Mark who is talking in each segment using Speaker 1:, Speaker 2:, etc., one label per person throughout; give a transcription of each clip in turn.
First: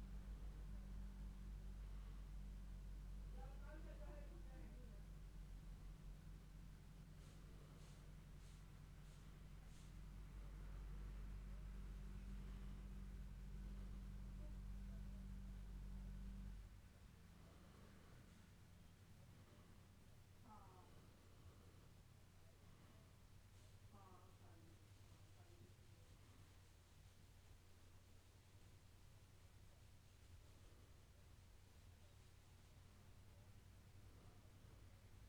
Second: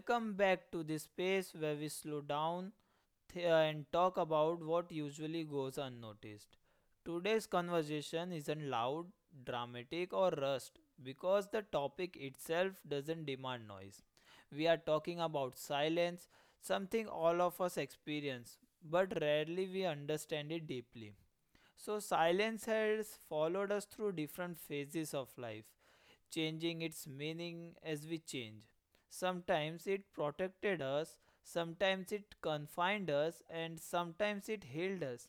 Speaker 1: Welcome back to the space where we slow down and talk about what usually goes unnoticed. Today's conversation isn't loud, dramatic, or rushed because the topic itself doesn't demand noise. We are talking about silence, something all of us experience, but rarely we understand it deeply. So, silence has followed us through different phases of life changing its meaning as we change. Sometimes it protected us, sometimes it confined us, and sometimes it healed us.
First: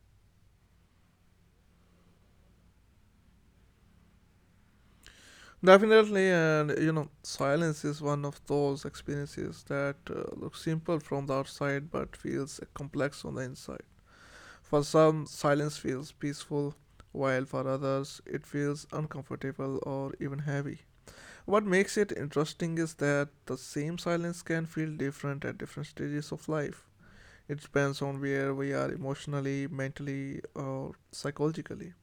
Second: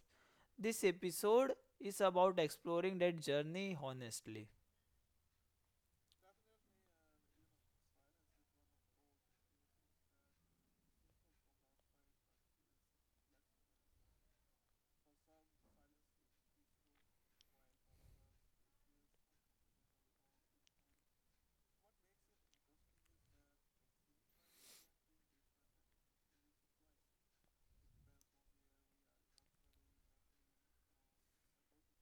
Speaker 1: This episode is about exploring that journey honestly.
Speaker 2: Definitely, silence is one of those experiences that looks simple from the outside but feels complex on the inside. For some, silence feels peaceful, while for others, it feels uncomfortable or even heavy. What makes it interesting is that the same silence can feel different at different stages of life. It depends on where we are emotionally, mentally, or psychologically.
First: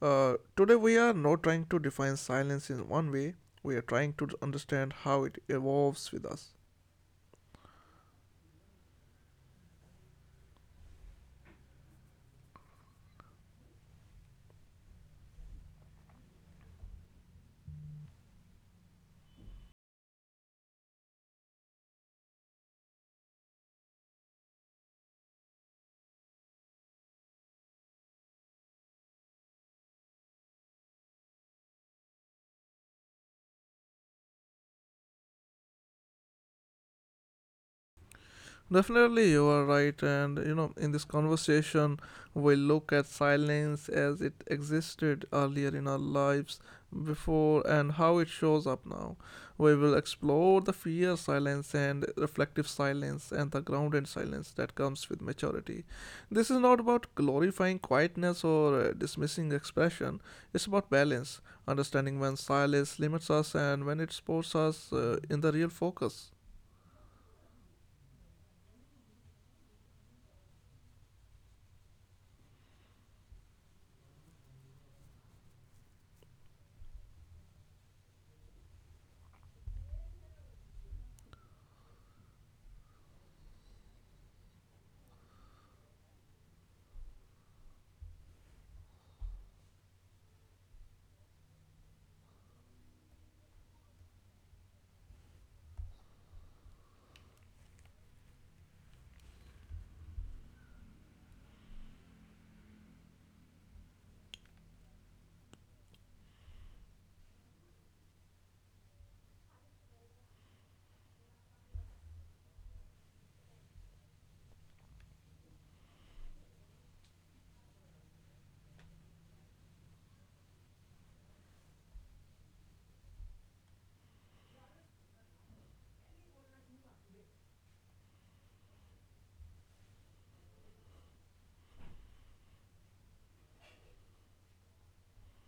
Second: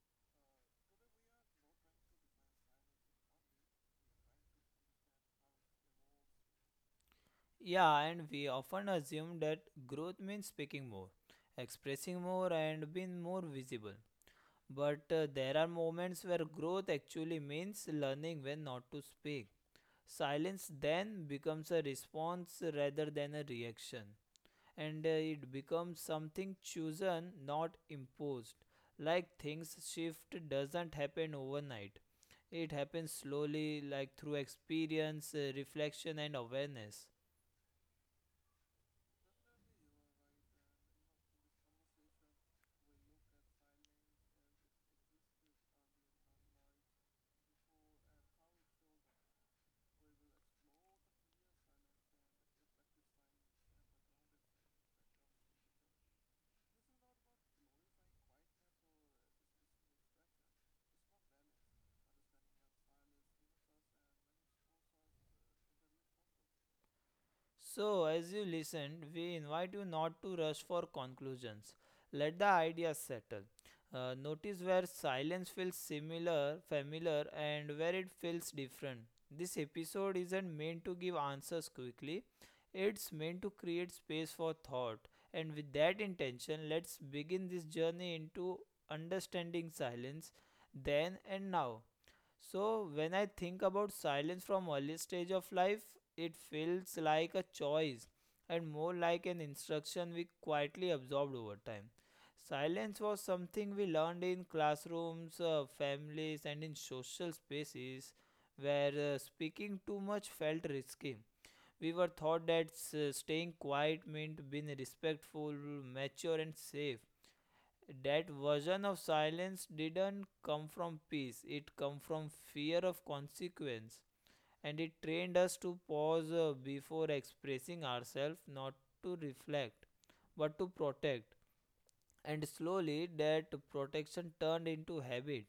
Speaker 2: Today, we are not trying to define silence in one way, we are trying to understand how it evolves with us.
Speaker 1: Yeah, and we often assume that growth means speaking more, expressing more, and being more visible. But there are moments where growth actually means learning when not to speak. Silence then becomes a response rather than a reaction, and it becomes something chosen, not imposed. Like things shift doesn't happen overnight, it happens slowly, like through experience, reflection, and awareness.
Speaker 2: Definitely, you are right. In this conversation, we look at silence as it existed earlier in our lives before and how it shows up now. We will explore the fear silence and reflective silence and the grounded silence that comes with maturity. This is not about glorifying quietness or dismissing expression, it's about balance, understanding when silence limits us and when it supports us in the real focus.
Speaker 1: So, as you listened, we invite you not to rush for conclusions. Let the ideas settle. Notice where silence feels similar, familiar, and where it feels different. This episode isn't meant to give answers quickly, it's meant to create space for thought. And with that intention, let's begin this journey into understanding silence then and now. So, when I think about silence from early stage of life, it feels like a choice and more like an instruction we quietly absorbed over time. Silence was something we learned in classrooms, families, and in social spaces where speaking too much felt risky. We were taught that staying quiet meant being respectful, mature, and safe. That version of silence didn't come from peace, it came from fear of consequence, and it trained us to pause before expressing ourselves, not to reflect but to protect. And slowly that protection turned into habit.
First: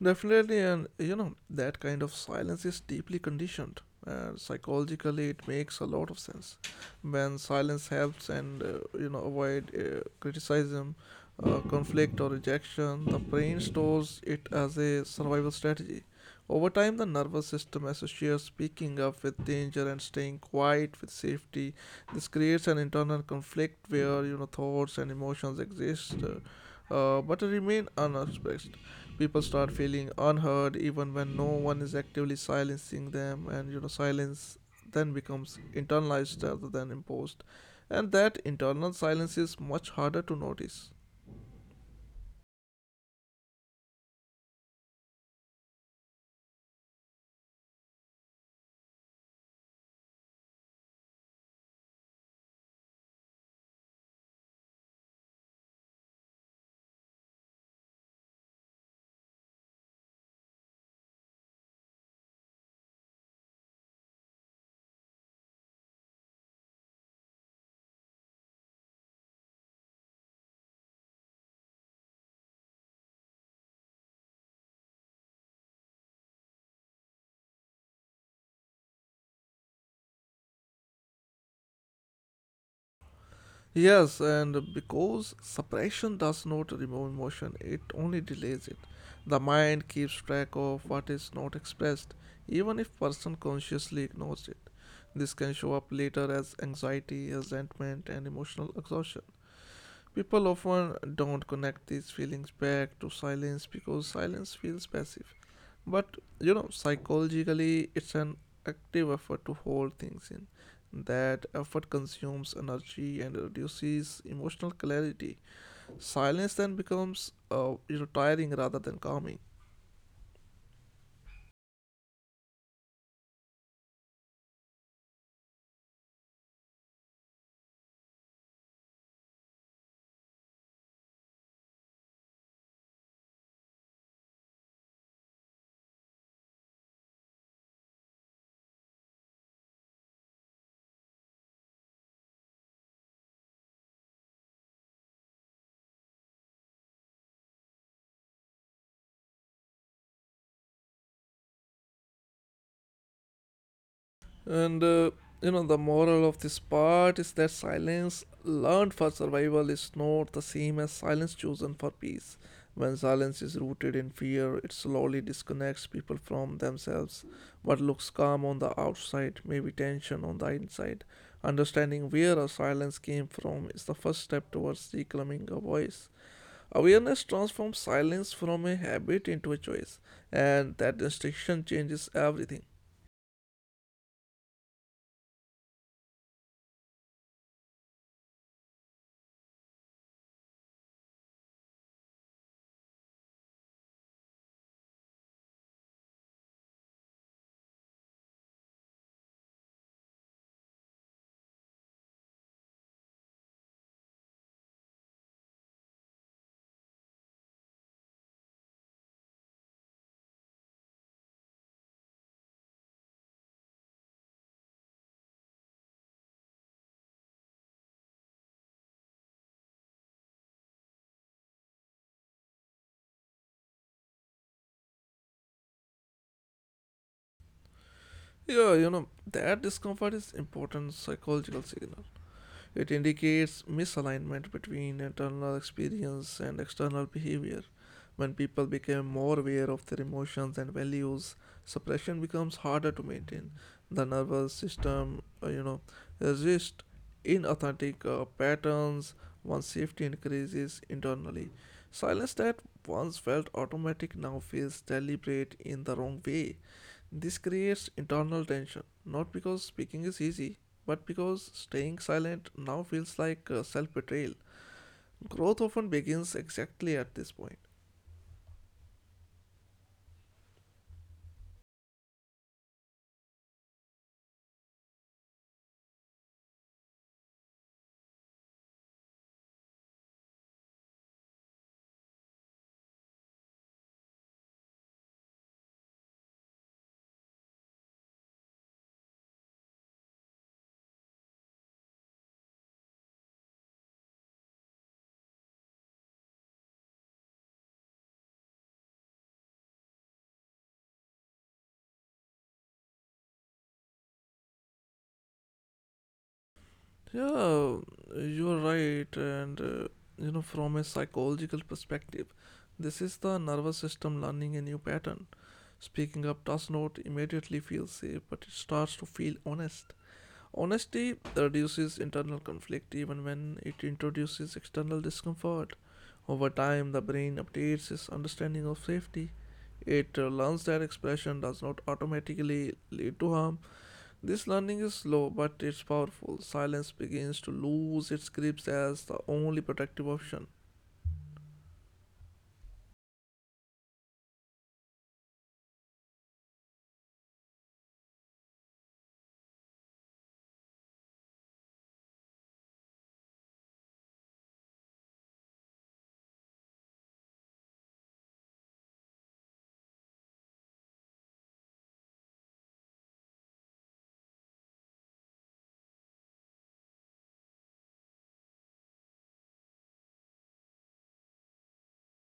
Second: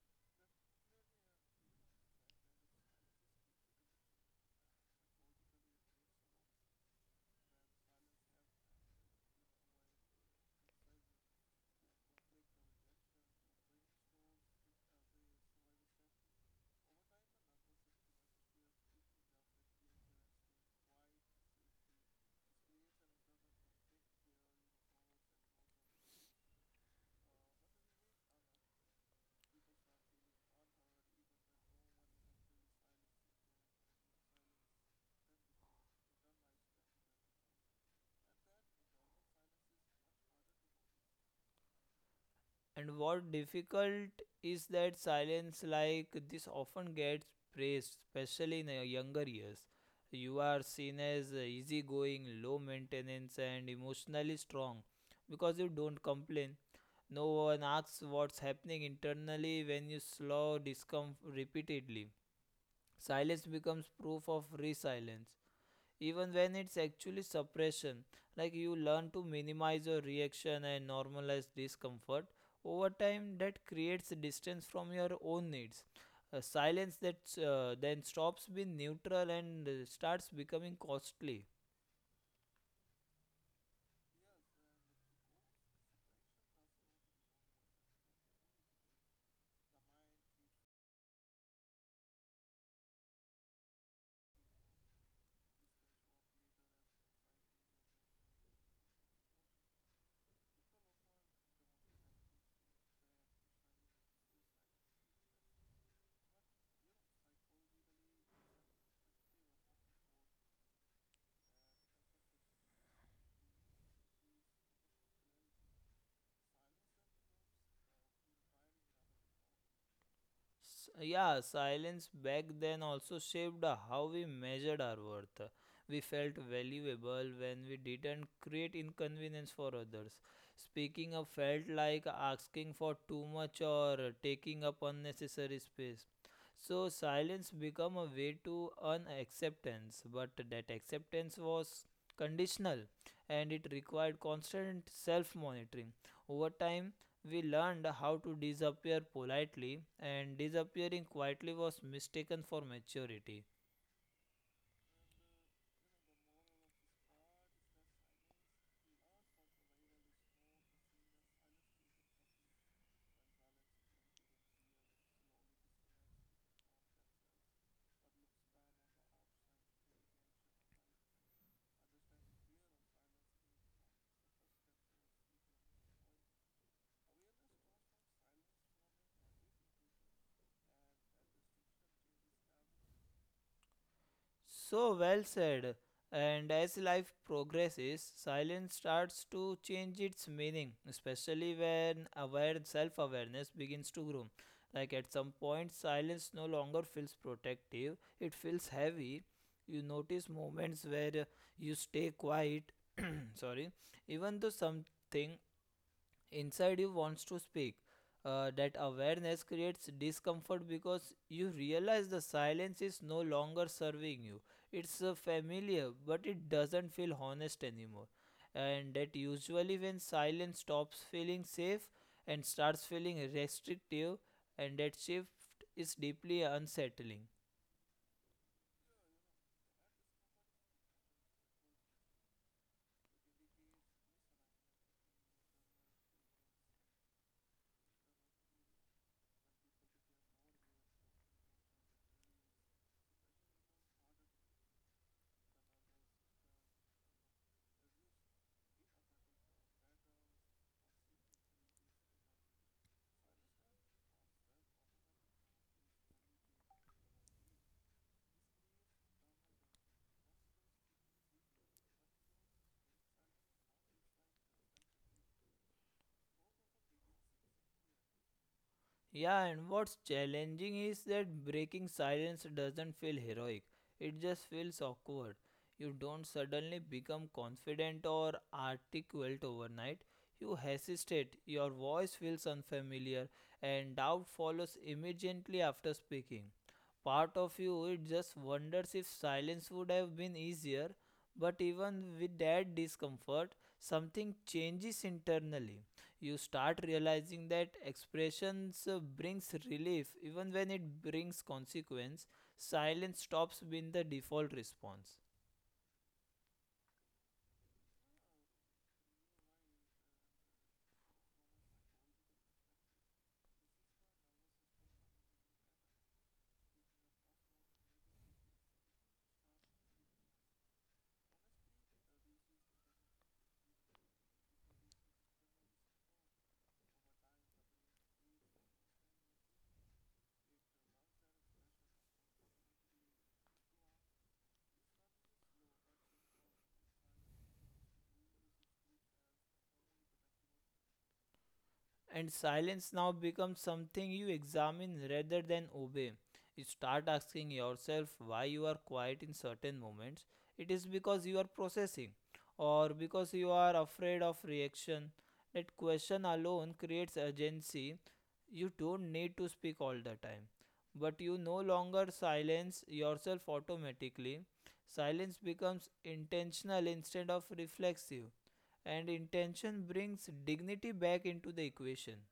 Speaker 2: Definitely, that kind of silence is deeply conditioned. And psychologically, it makes a lot of sense. When silence helps and avoid criticism, conflict or rejection, the brain stores it as a survival strategy. Over time, the nervous system associates speaking up with danger and staying quiet with safety. This creates an internal conflict where thoughts and emotions exist, but remain unexpressed. People start feeling unheard even when no one is actively silencing them, and silence then becomes internalized rather than imposed, and that internal silence is much harder to notice.
Speaker 1: And what difficult is that silence like this often gets praised, especially in the younger years. You are seen as easygoing, low maintenance, and emotionally strong because you don't complain. No one asks what's happening internally when you slow discomfort repeatedly. Silence becomes proof of resilience even when it's actually suppression. Like you learn to minimize your reaction and normalize discomfort. Over time, that creates distance from your own needs. A silence that then stops being neutral and starts becoming costly.
Speaker 2: Yes, and because suppression does not remove emotion, it only delays it. The mind keeps track of what is not expressed, even if person consciously ignores it. This can show up later as anxiety, resentment, and emotional exhaustion. People often don't connect these feelings back to silence because silence feels passive. But psychologically, it's an active effort to hold things in. That effort consumes energy and reduces emotional clarity. Silence then becomes tiring rather than calming.
Speaker 1: Yeah, silence back then also shaped how we measured our worth. We felt valuable when we didn't create inconvenience for others. Speaking up felt like asking for too much or taking up unnecessary space. So silence became a way to earn acceptance, but that acceptance was conditional and it required constant self monitoring. Over time, we learned how to disappear politely, and disappearing quietly was mistaken for maturity.
Speaker 2: And uh, the moral of this part is that silence learned for survival is not the same as silence chosen for peace. When silence is rooted in fear, it slowly disconnects people from themselves. What looks calm on the outside may be tension on the inside. Understanding where our silence came from is the first step towards reclaiming our voice. Awareness transforms silence from a habit into a choice, and that distinction changes everything.
Speaker 1: So well said. And as life progresses, silence starts to change its meaning, especially when aware self awareness begins to grow. Like at some point, silence no longer feels protective, it feels heavy. You notice moments where you stay quiet, sorry, even though something inside you wants to speak. That awareness creates discomfort because you realize the silence is no longer serving you. It's familiar, but it doesn't feel honest anymore. And that usually when silence stops feeling safe and starts feeling restrictive, and that shift is deeply unsettling.
Speaker 2: That discomfort is important psychological signal. It indicates misalignment between internal experience and external behavior. When people become more aware of their emotions and values, suppression becomes harder to maintain. The nervous system resists inauthentic patterns once safety increases internally. Silence that once felt automatic now feels deliberate in the wrong way. This creates internal tension, not because speaking is easy, but because staying silent now feels like self betrayal. Growth often begins exactly at this point.
Speaker 1: Yeah, and what's challenging is that breaking silence doesn't feel heroic, it just feels awkward. You don't suddenly become confident or articulate overnight. You hesitate, your voice feels unfamiliar, and doubt follows immediately after speaking. Part of you it just wonders if silence would have been easier, but even with that discomfort something changes internally. You start realizing that expressions brings relief even when it brings consequence. Silence stops being the default response.
Speaker 2: Yeah, you're right, from a psychological perspective, this is the nervous system learning a new pattern. Speaking up does not immediately feel safe, but it starts to feel honest. Honesty reduces internal conflict even when it introduces external discomfort. Over time, the brain updates its understanding of safety. It learns that expression does not automatically lead to harm. This learning is slow, but it's powerful. Silence begins to lose its grips as the only protective option.
Speaker 1: And silence now becomes something you examine rather than obey. You start asking yourself why you are quiet in certain moments. It is because you are processing, or because you are afraid of reaction. That question alone creates urgency. You don't need to speak all the time, but you no longer silence yourself automatically. Silence becomes intentional instead of reflexive, and intention brings dignity back into the equation.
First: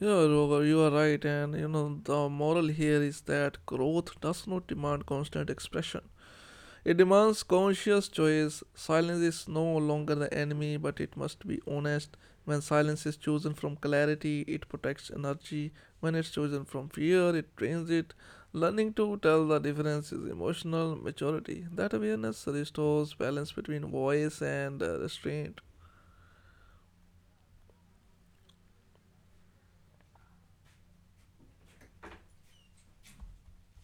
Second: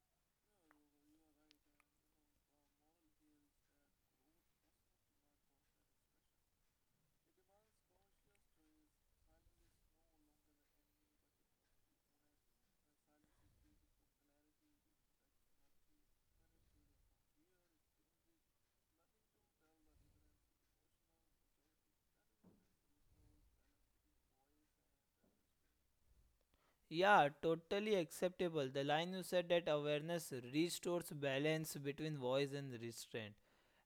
Speaker 2: Yeah, Roger, you are right, and you know the moral here is that growth does not demand constant expression. It demands conscious choice. Silence is no longer the enemy, but it must be honest. When silence is chosen from clarity, it protects energy. When it's chosen from fear, it drains it. Learning to tell the difference is emotional maturity. That awareness restores balance between voice and restraint.
Speaker 1: Yeah, totally acceptable. The line you said that awareness restores balance between voice and restraint.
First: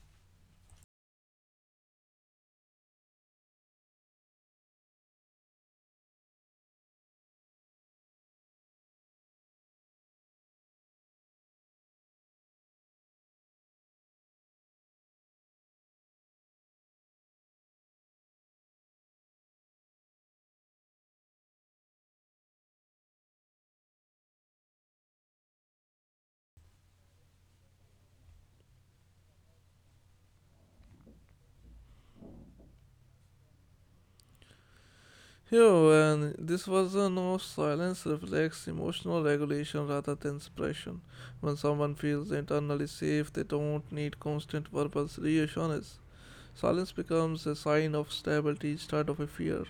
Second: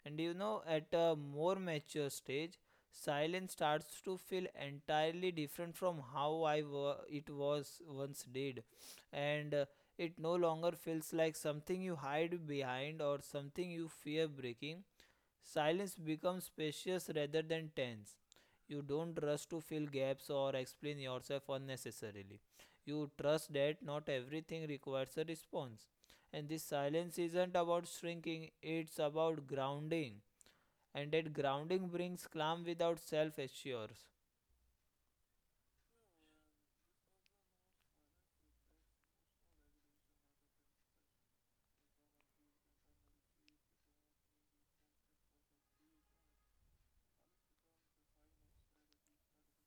Speaker 1: And you know, at a more mature stage, silence starts to feel entirely different from how it was once did. And it no longer feels like something you hide behind or something you fear breaking. Silence becomes spacious rather than tense. You don't rush to fill gaps or explain yourself unnecessarily. You trust that not everything requires a response. And this silence isn't about shrinking, it's about grounding. And that grounding brings calm without self assures.
Speaker 2: Here, and this version of silence reflects emotional regulation rather than suppression. When someone feels internally safe, they don't need constant verbal reassurance. Silence becomes a sign of stability instead of a fear.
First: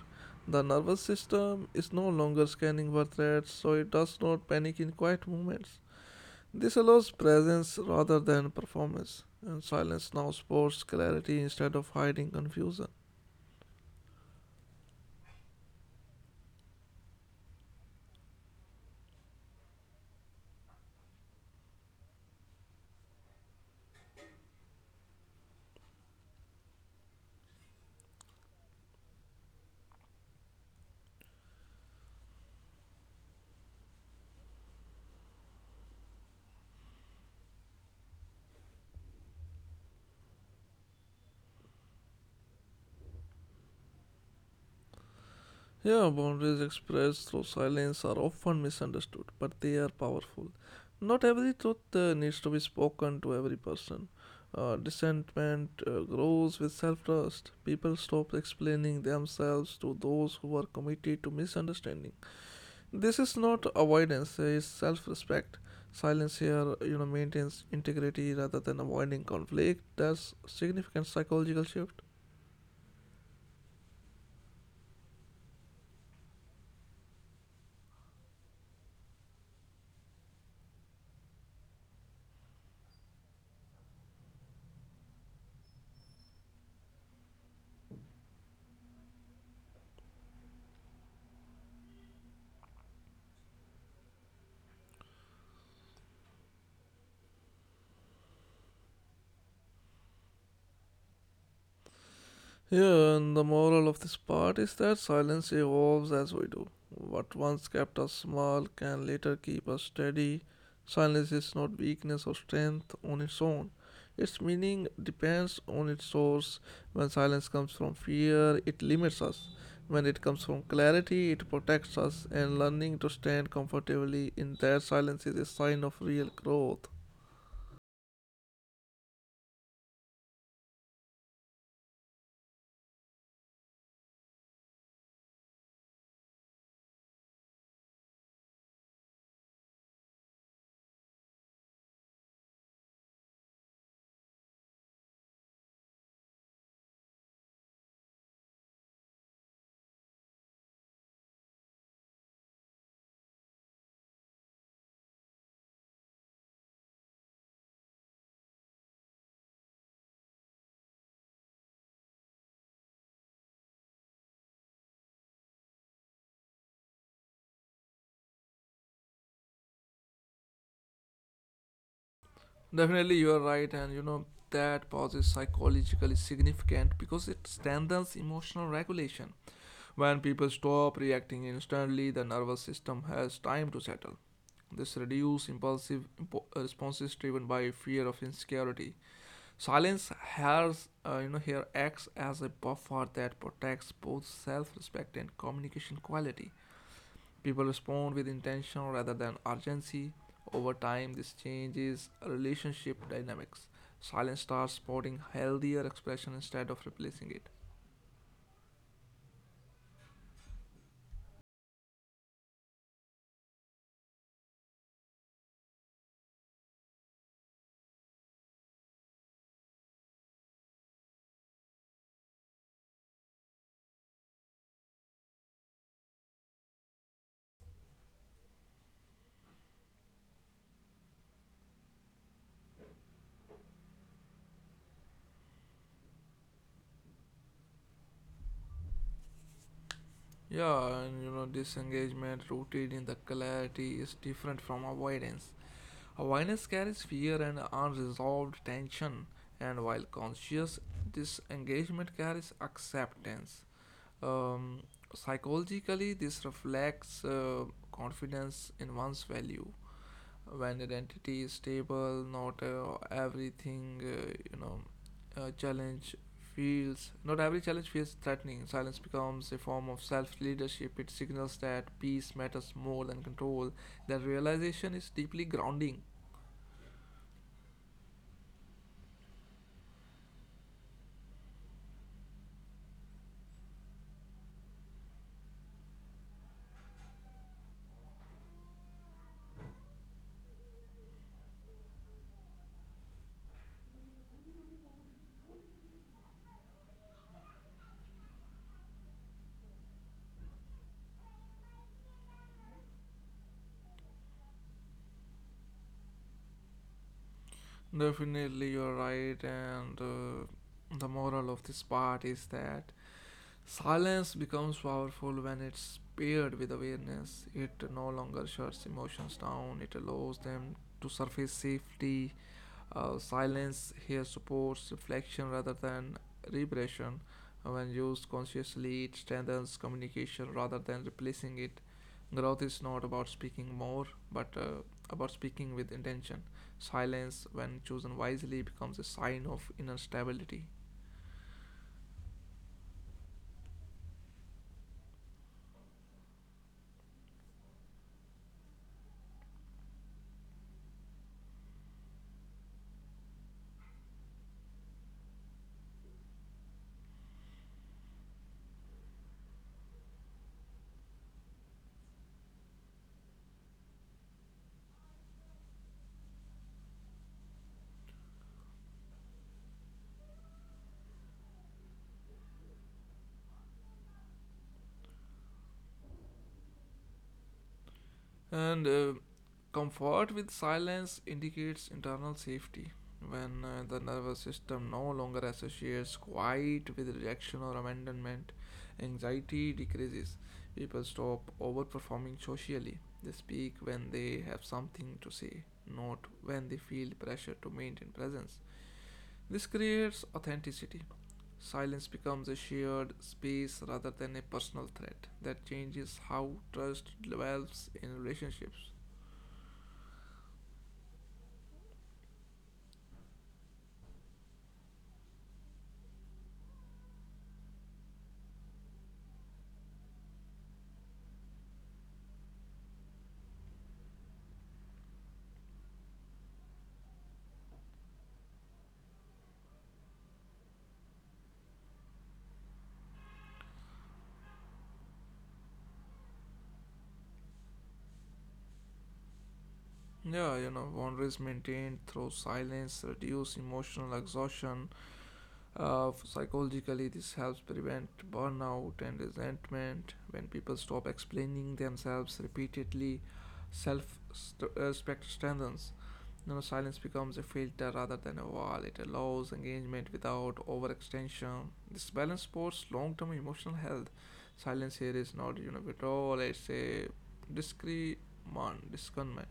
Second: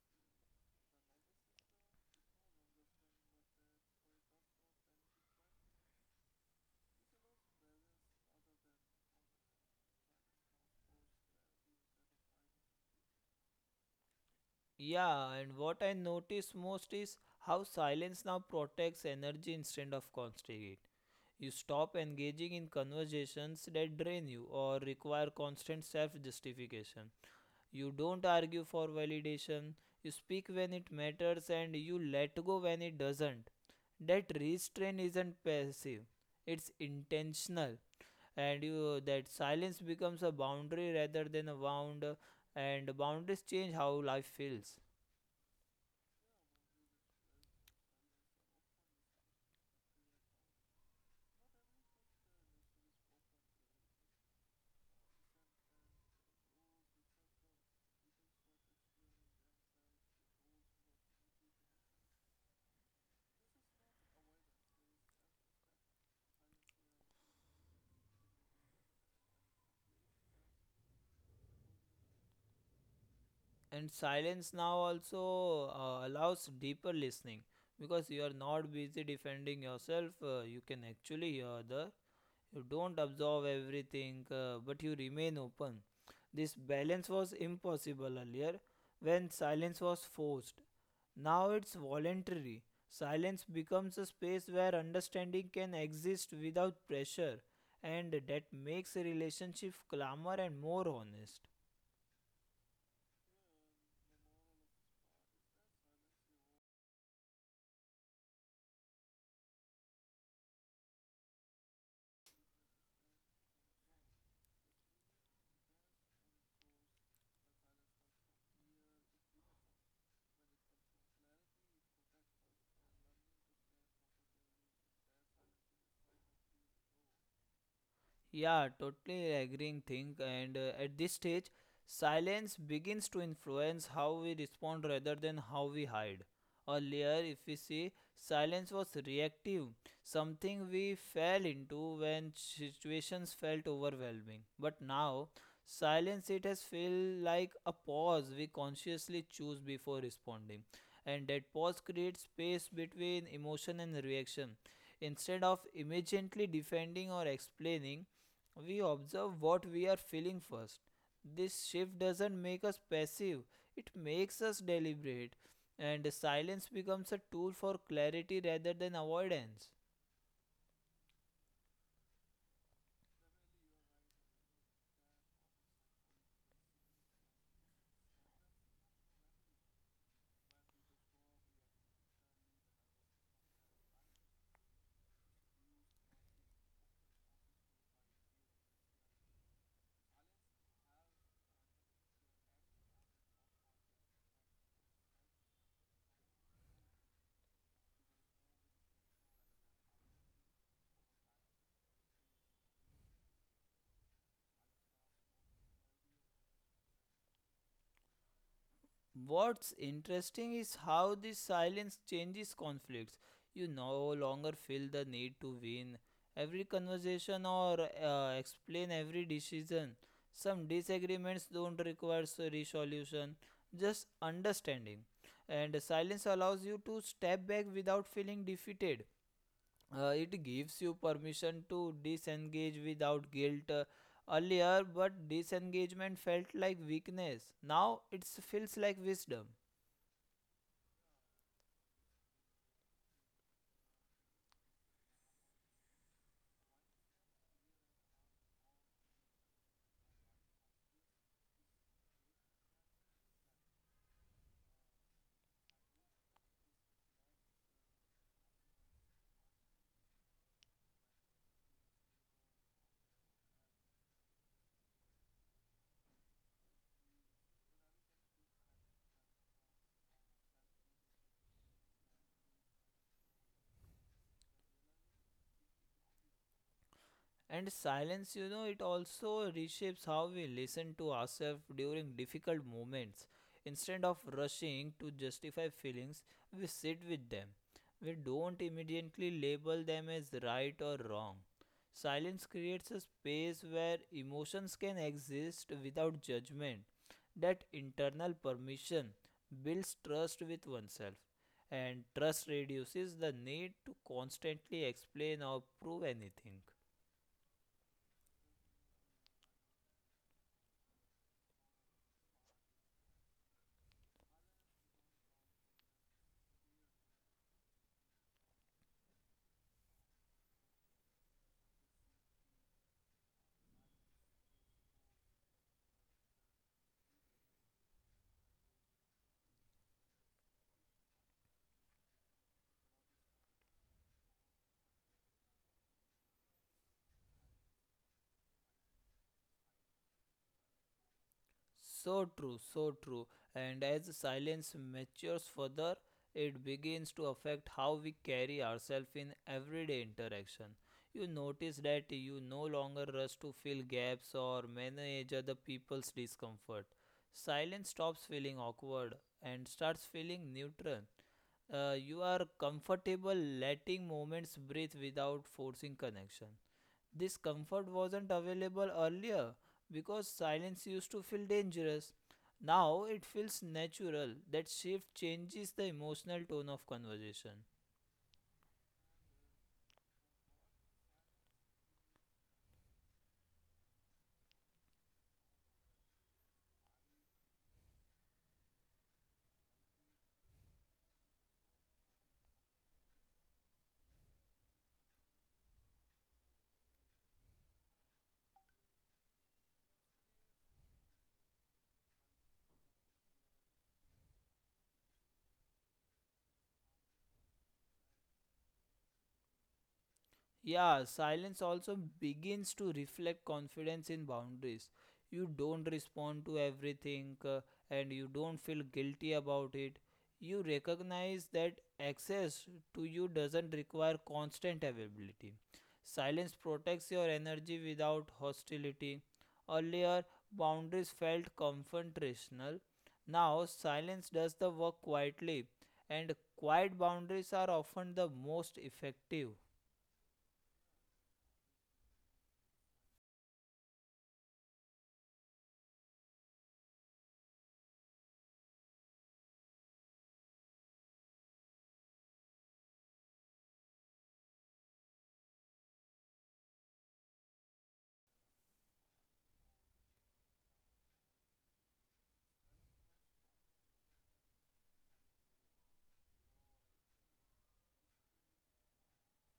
Speaker 2: The nervous system is no longer scanning for threats, so it does not panic in quiet moments. This allows presence rather than performance, and silence now supports clarity instead of hiding confusion.
Speaker 1: Yeah, and what I notice most is how silence now protects energy instead of constricting it. You stop engaging in conversations that drain you or require constant self justification. You don't argue for validation. You speak when it matters and you let go when it doesn't. That restraint isn't passive, it's intentional. And you, that silence becomes a boundary rather than a wound, and boundaries change how life feels.
Speaker 2: Yeah, boundaries expressed through silence are often misunderstood, but they are powerful. Not every truth needs to be spoken to every person. Dissentment grows with self trust. People stop explaining themselves to those who are committed to misunderstanding. This is not avoidance, it's self respect. Silence here maintains integrity rather than avoiding conflict. That's significant psychological shift.
Speaker 1: And silence now also allows deeper listening because you are not busy defending yourself. Uh, You can actually hear the, you don't absorb everything, but you remain open. This balance was impossible earlier when silence was forced. Now it's voluntary. Silence becomes a space where understanding can exist without pressure, and that makes a relationship calmer and more honest.
Speaker 2: Yeah, and the moral of this part is that silence evolves as we do. What once kept us small can later keep us steady. Silence is not weakness or strength on its own. Its meaning depends on its source. When silence comes from fear, it limits us. When it comes from clarity, it protects us, and learning to stand comfortably in that silence is a sign of real growth.
Speaker 1: Yeah, totally agreeing thing. And at this stage, silence begins to influence how we respond rather than how we hide. Earlier, if we see, silence was reactive, something we fell into when situations felt overwhelming. But now, silence it has feel like a pause we consciously choose before responding. And that pause creates space between emotion and reaction. Instead of immediately defending or explaining, we observe what we are feeling first. This shift doesn't make us passive, it makes us deliberate, and silence becomes a tool for clarity rather than avoidance.
Speaker 2: Definitely, you are right, and you know that pause is psychologically significant because it strengthens emotional regulation. When people stop reacting instantly, the nervous system has time to settle. This reduces impulsive responses driven by fear of insecurity. Silence here acts as a buffer that protects both self-respect and communication quality. People respond with intention rather than urgency. Over time, this changes relationship dynamics. Silence starts supporting healthier expression instead of replacing it.
Speaker 1: What's interesting is how this silence changes conflicts. You no longer feel the need to win every conversation or explain every decision. Some disagreements don't require resolution, just understanding. And silence allows you to step back without feeling defeated. It gives you permission to disengage without guilt. Earlier, but disengagement felt like weakness. Now it feels like wisdom.
Speaker 2: Disengagement rooted in the clarity is different from avoidance. Avoidance carries fear and unresolved tension, and while conscious disengagement carries acceptance. Um, Psychologically, this reflects confidence in one's value. When identity is stable, not everything you know challenge feels not every challenge feels threatening. Silence becomes a form of self leadership. It signals that peace matters more than control. That realization is deeply grounding.
Speaker 1: And silence, you know, it also reshapes how we listen to ourselves during difficult moments. Instead of rushing to justify feelings, we sit with them. We don't immediately label them as right or wrong. Silence creates a space where emotions can exist without judgment. That internal permission builds trust with oneself, and trust reduces the need to constantly explain or prove anything.
Speaker 2: Definitely you're right, and the moral of this part is that silence becomes powerful when it's paired with awareness. It no longer shuts emotions down, it allows them to surface safely. Silence here supports reflection rather than repression. When used consciously, it strengthens communication rather than replacing it. Growth is not about speaking more, but about speaking with intention. Silence, when chosen wisely, becomes a sign of inner stability.
Speaker 1: So true, so true. And as silence matures further, it begins to affect how we carry ourselves in everyday interaction. You notice that you no longer rush to fill gaps or manage other people's discomfort. Silence stops feeling awkward and starts feeling neutral. You are comfortable letting moments breathe without forcing connection. This comfort wasn't available earlier because silence used to feel dangerous. Now it feels natural. That shift changes the emotional tone of conversation.
Speaker 2: And comfort with silence indicates internal safety. When the nervous system no longer associates quiet with rejection or abandonment, anxiety decreases. People stop overperforming socially. They speak when they have something to say, not when they feel pressure to maintain presence. This creates authenticity. Silence becomes a shared space rather than a personal threat that changes how trust develops in relationships.
Speaker 1: Yeah, silence also begins to reflect confidence in boundaries. You don't respond to everything, and you don't feel guilty about it. You recognize that access to you doesn't require constant availability. Silence protects your energy without hostility. Earlier, boundaries felt confrontational. Now, silence does the work quietly, and quiet boundaries are often the most effective.
Speaker 2: Boundaries maintained through silence reduce emotional exhaustion. Psychologically, this helps prevent burnout and resentment. When people stop explaining themselves repeatedly, self respect strengthens. Silence becomes a filter rather than a wall. It allows engagement without overextension. This balance supports long term emotional health. Silence here is not withdrawal, it's a discernment.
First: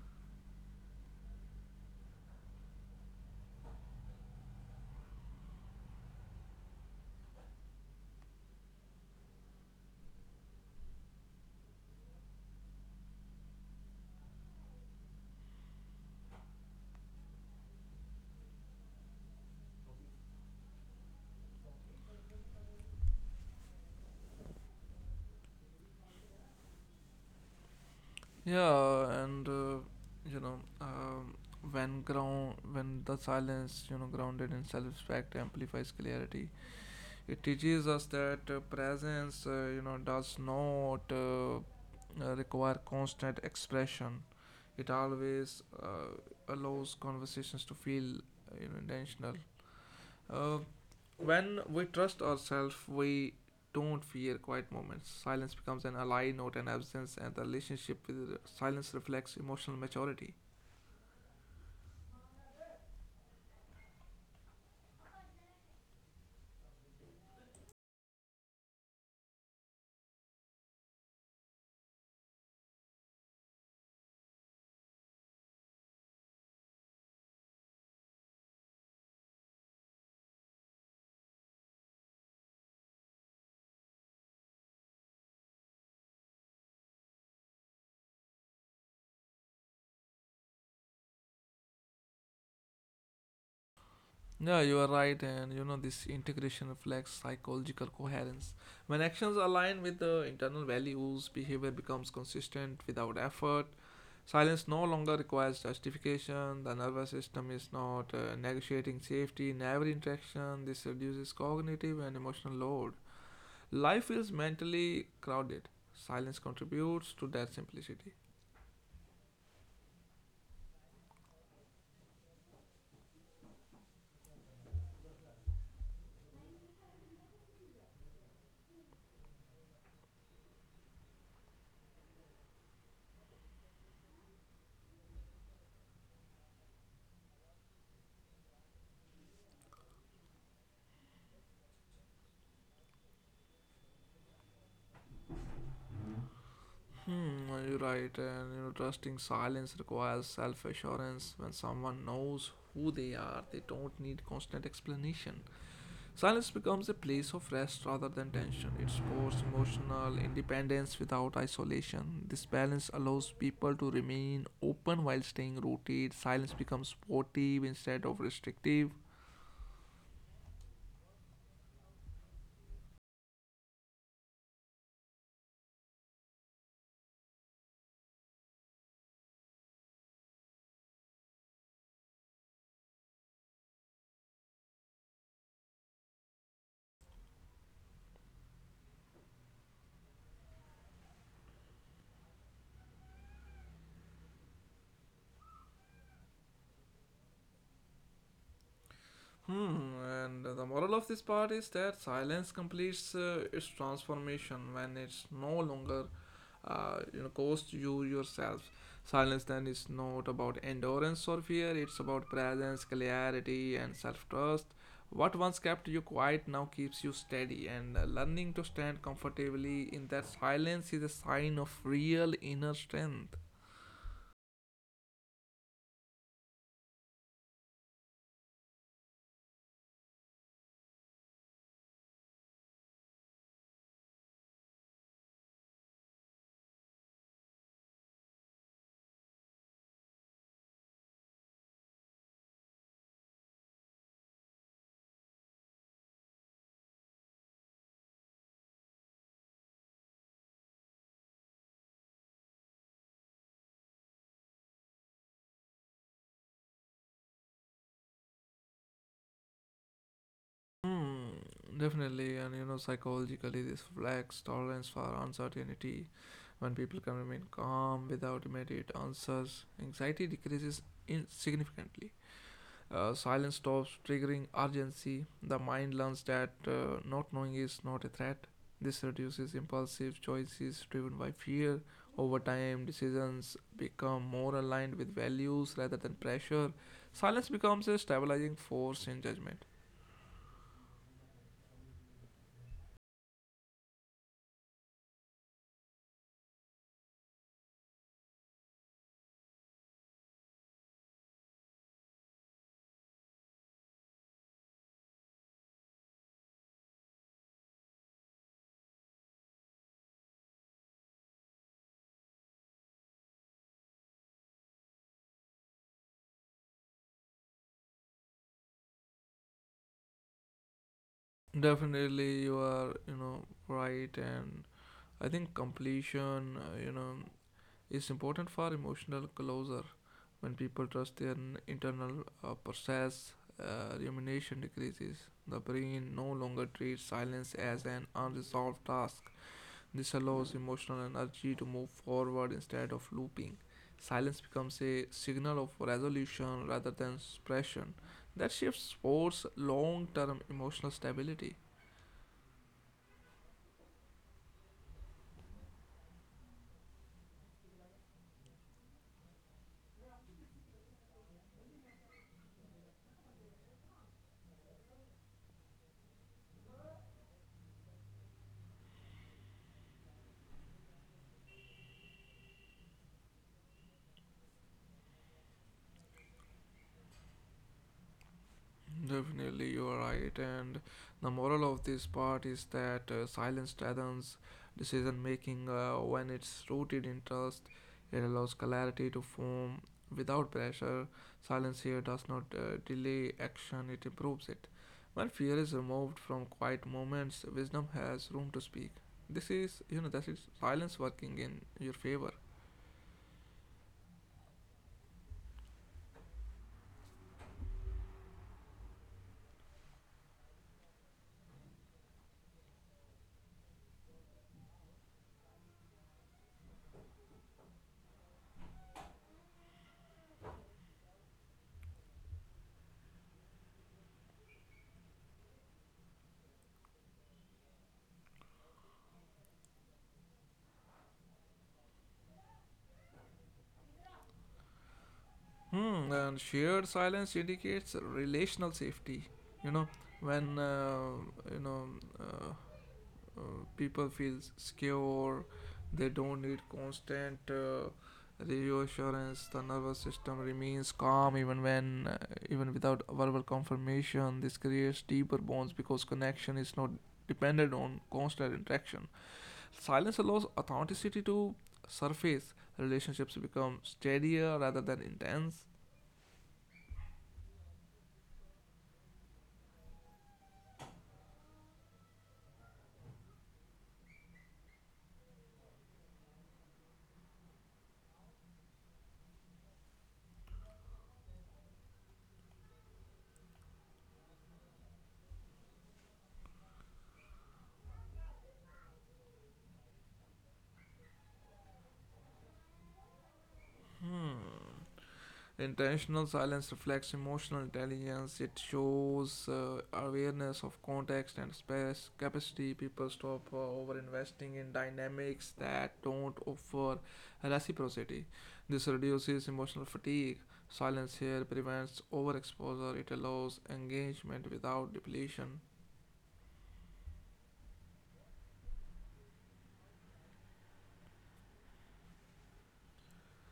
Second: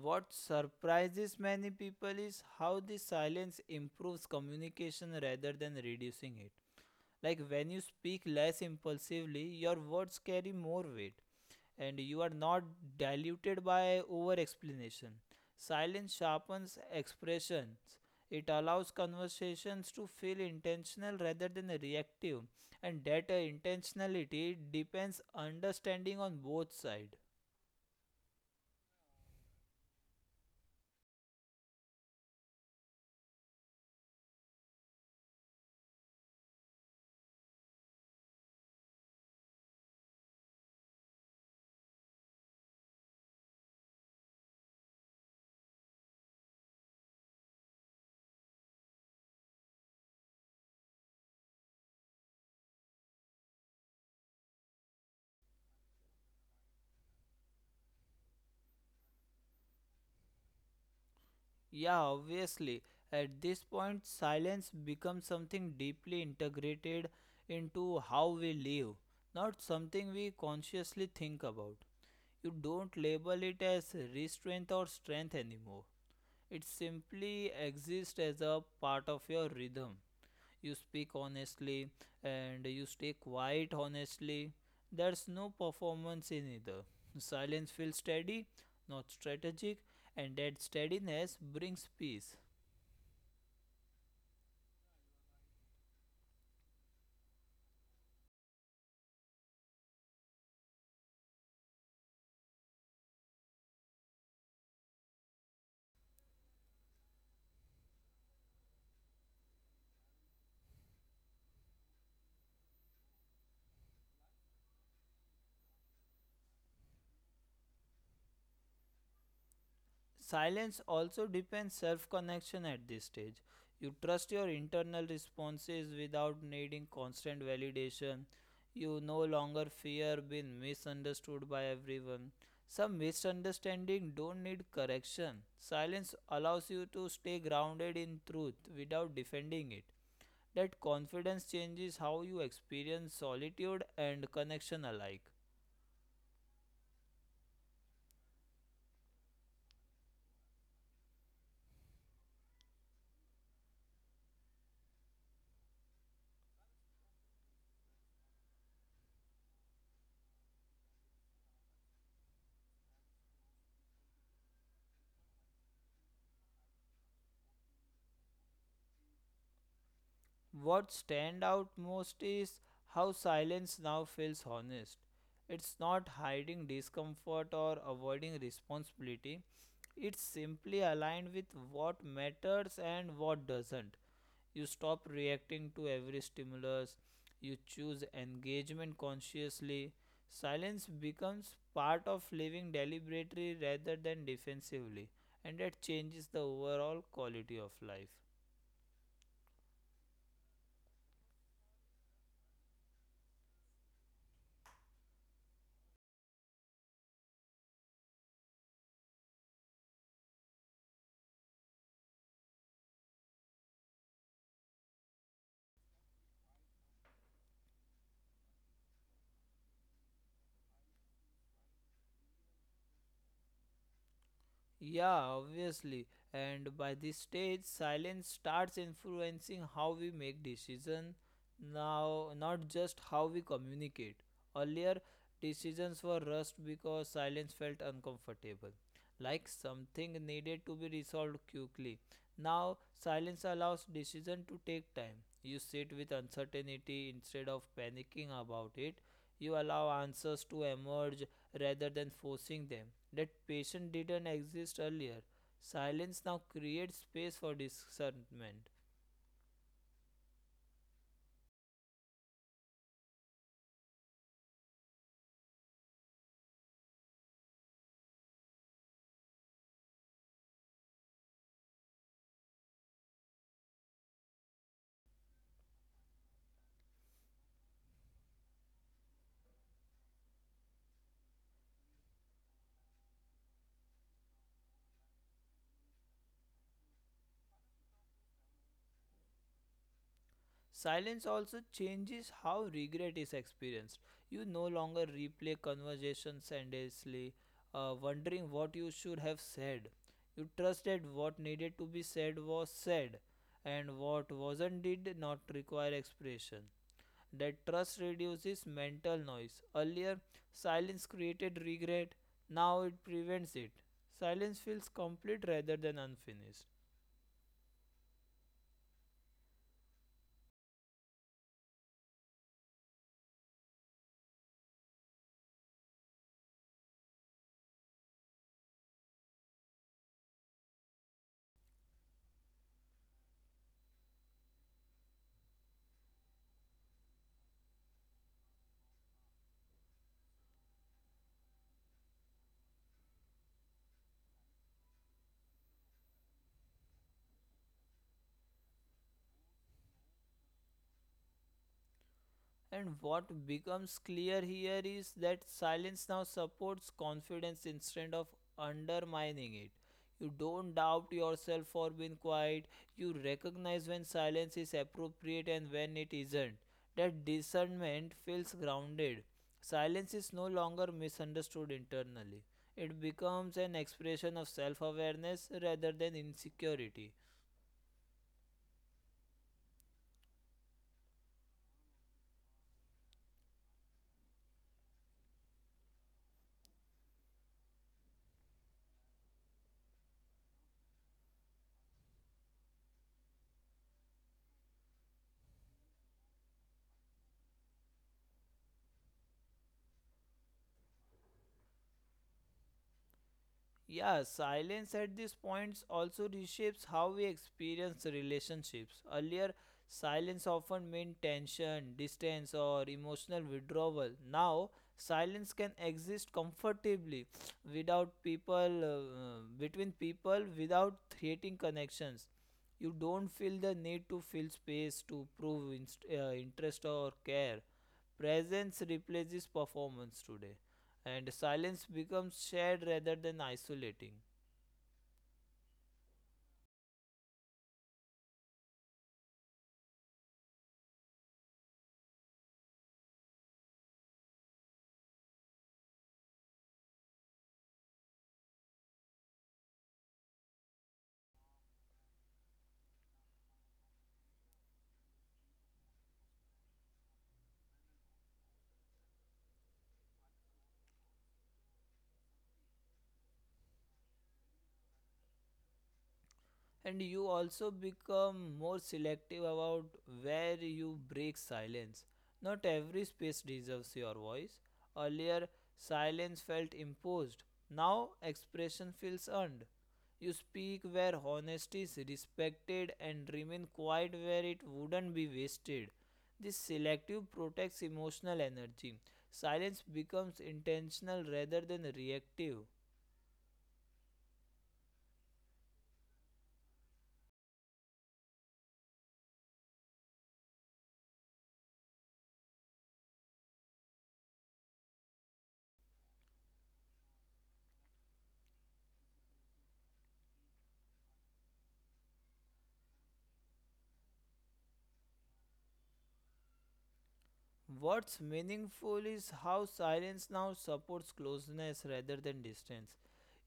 Speaker 1: What surprises many people is how the silence improves communication rather than reducing it. Like when you speak less impulsively, your words carry more weight and you are not diluted by over explanation. Silence sharpens expressions. It allows conversations to feel intentional rather than reactive, and that intentionality depends understanding on both sides.
Speaker 2: Yeah, and you know, when ground when the silence grounded in self-respect amplifies clarity. It teaches us that presence, you know, does not require constant expression. It always allows conversations to feel, intentional. Uh, when we trust ourselves, we don't fear quiet moments. Silence becomes an ally, not an absence, and the relationship with silence reflects emotional maturity.
Speaker 1: Yeah, obviously. At this point, silence becomes something deeply integrated into how we live, not something we consciously think about. You don't label it as restraint or strength anymore. It simply exists as a part of your rhythm. You speak honestly and you stay quiet honestly. There's no performance in either. Silence feels steady, not strategic, and that steadiness brings peace.
Speaker 2: Yeah, you are right, and you know, this integration reflects psychological coherence. When actions align with the internal values, behavior becomes consistent without effort. Silence no longer requires justification. The nervous system is not negotiating safety in every interaction. This reduces cognitive and emotional load. Life is mentally crowded. Silence contributes to that simplicity.
Speaker 1: Silence also depends self connection at this stage. You trust your internal responses without needing constant validation. You no longer fear being misunderstood by everyone. Some misunderstanding don't need correction. Silence allows you to stay grounded in truth without defending it. That confidence changes how you experience solitude and connection alike.
Speaker 2: Hmm, well, you're right, and you know, trusting silence requires self assurance. When someone knows who they are, they don't need constant explanation. Silence becomes a place of rest rather than tension. It supports emotional independence without isolation. This balance allows people to remain open while staying rooted. Silence becomes supportive instead of restrictive.
Speaker 1: What stand out most is how silence now feels honest. It's not hiding discomfort or avoiding responsibility. It's simply aligned with what matters and what doesn't. You stop reacting to every stimulus. You choose engagement consciously. Silence becomes part of living deliberately rather than defensively, and that changes the overall quality of life.
Speaker 2: Hmm, and the moral of this part is that silence completes its transformation when it's no longer, cost you yourself. Silence then is not about endurance or fear; it's about presence, clarity, and self-trust. What once kept you quiet now keeps you steady, and learning to stand comfortably in that silence is a sign of real inner strength.
Speaker 1: Yeah, obviously. And by this stage, silence starts influencing how we make decisions now, not just how we communicate. Earlier, decisions were rushed because silence felt uncomfortable, like something needed to be resolved quickly. Now, silence allows decision to take time. You sit with uncertainty instead of panicking about it. You allow answers to emerge rather than forcing them. That patience didn't exist earlier. Silence now creates space for discernment.
Speaker 2: Hmm, definitely, and you know, psychologically, this reflects tolerance for uncertainty. When people can remain calm without immediate answers, anxiety decreases significantly. Silence stops triggering urgency. The mind learns that not knowing is not a threat. This reduces impulsive choices driven by fear. Over time, decisions become more aligned with values rather than pressure. Silence becomes a stabilizing force in judgment.
Speaker 1: Silence also changes how regret is experienced. You no longer replay conversations endlessly, wondering what you should have said. You trust that what needed to be said was said, and what wasn't did not require expression. That trust reduces mental noise. Earlier, silence created regret, now it prevents it. Silence feels complete rather than unfinished.
Speaker 2: Definitely, you are, right, and I think completion, is important for emotional closure. When people trust their internal process, rumination decreases. The brain no longer treats silence as an unresolved task. This allows emotional energy to move forward instead of looping. Silence becomes a signal of resolution rather than suppression. That shifts towards long term emotional stability.
Speaker 1: And what becomes clear here is that silence now supports confidence instead of undermining it. You don't doubt yourself for being quiet, you recognize when silence is appropriate and when it isn't. That discernment feels grounded. Silence is no longer misunderstood internally. It becomes an expression of self awareness rather than insecurity.
Speaker 2: Definitely, you are right. And the moral of this part is that silence strengthens decision making when it's rooted in trust. It allows clarity to form without pressure. Silence here does not delay action, it improves it. When fear is removed from quiet moments, wisdom has room to speak. This is, you know, that is silence working in your favor.
Speaker 1: Yeah, silence at these points also reshapes how we experience relationships. Earlier, silence often meant tension, distance, or emotional withdrawal. Now, silence can exist comfortably without people, between people, without creating connections. You don't feel the need to fill space to prove interest or care. Presence replaces performance today, and silence becomes shared rather than isolating.
Speaker 2: Hmm, and shared silence indicates relational safety. You know, when you know uh, uh, People feel secure, they don't need constant reassurance. The nervous system remains calm even even without verbal confirmation. This creates deeper bonds because connection is not dependent on constant interaction. Silence allows authenticity to surface. Relationships become steadier rather than intense.
Speaker 1: And you also become more selective about where you break silence. Not every space deserves your voice. Earlier, silence felt imposed, now expression feels earned. You speak where honesty is respected and remain quiet where it wouldn't be wasted. This selective protects emotional energy. Silence becomes intentional rather than reactive.
Speaker 2: Intentional silence reflects emotional intelligence. It shows awareness of context and space capacity. People stop over investing in dynamics that don't offer reciprocity. This reduces emotional fatigue. Silence here prevents overexposure. It allows engagement without depletion.
Speaker 1: What's meaningful is how silence now supports closeness rather than distance.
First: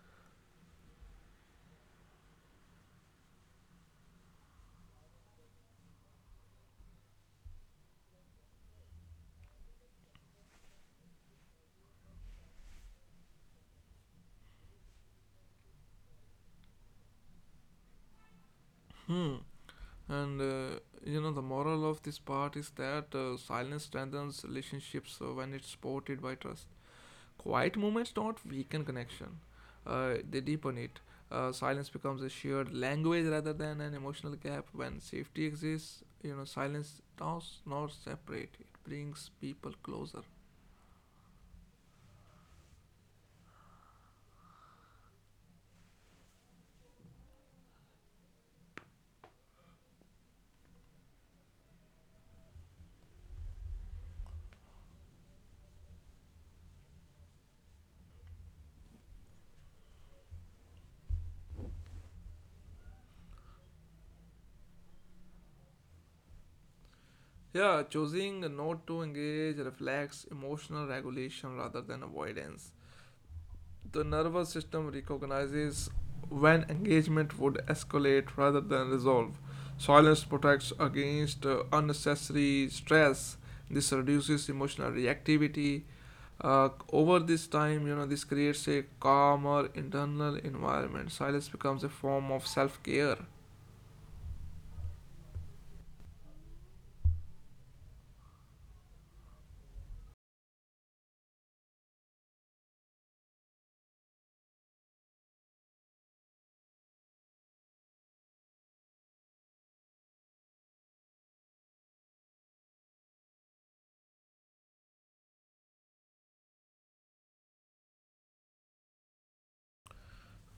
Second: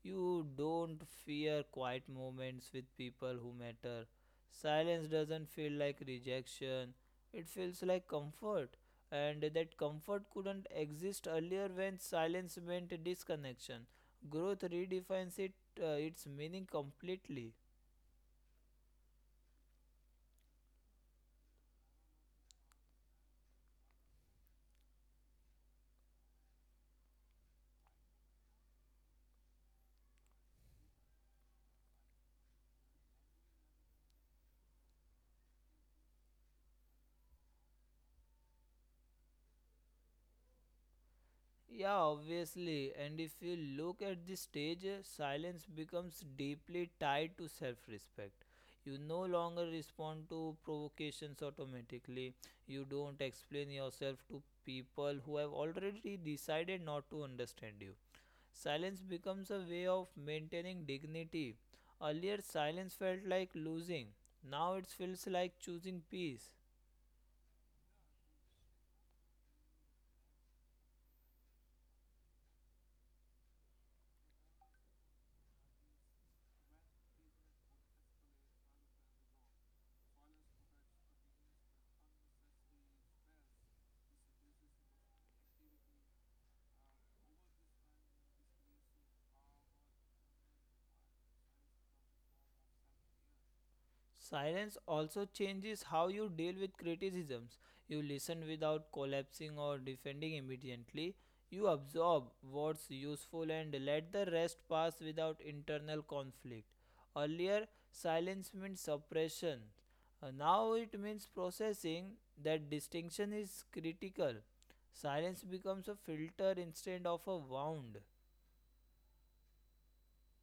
Speaker 1: You don't fear quiet moments with people who matter. Silence doesn't feel like rejection, it feels like comfort. And that comfort couldn't exist earlier when silence meant disconnection. Growth redefines it, its meaning completely.
Speaker 2: Hmm. And the moral of this part is that silence strengthens relationships when it's supported by trust. Quiet moments don't weaken connection, they deepen it. Silence becomes a shared language rather than an emotional gap. When safety exists, silence does not separate, it brings people closer.
Speaker 1: Yeah, obviously. And if you look at the stage, silence becomes deeply tied to self respect. You no longer respond to provocations automatically. You don't explain yourself to people who have already decided not to understand you. Silence becomes a way of maintaining dignity. Earlier, silence felt like losing. Now it feels like choosing peace.
Speaker 2: Yeah, choosing not to engage reflects emotional regulation rather than avoidance. The nervous system recognizes when engagement would escalate rather than resolve. Silence protects against unnecessary stress. This reduces emotional reactivity. Over this time, this creates a calmer internal environment. Silence becomes a form of self care.
Speaker 1: Silence also changes how you deal with criticisms. You listen without collapsing or defending immediately. You absorb what's useful and let the rest pass without internal conflict. Earlier, silence meant suppression. Now it means processing. That distinction is critical. Silence becomes a filter instead of a wound.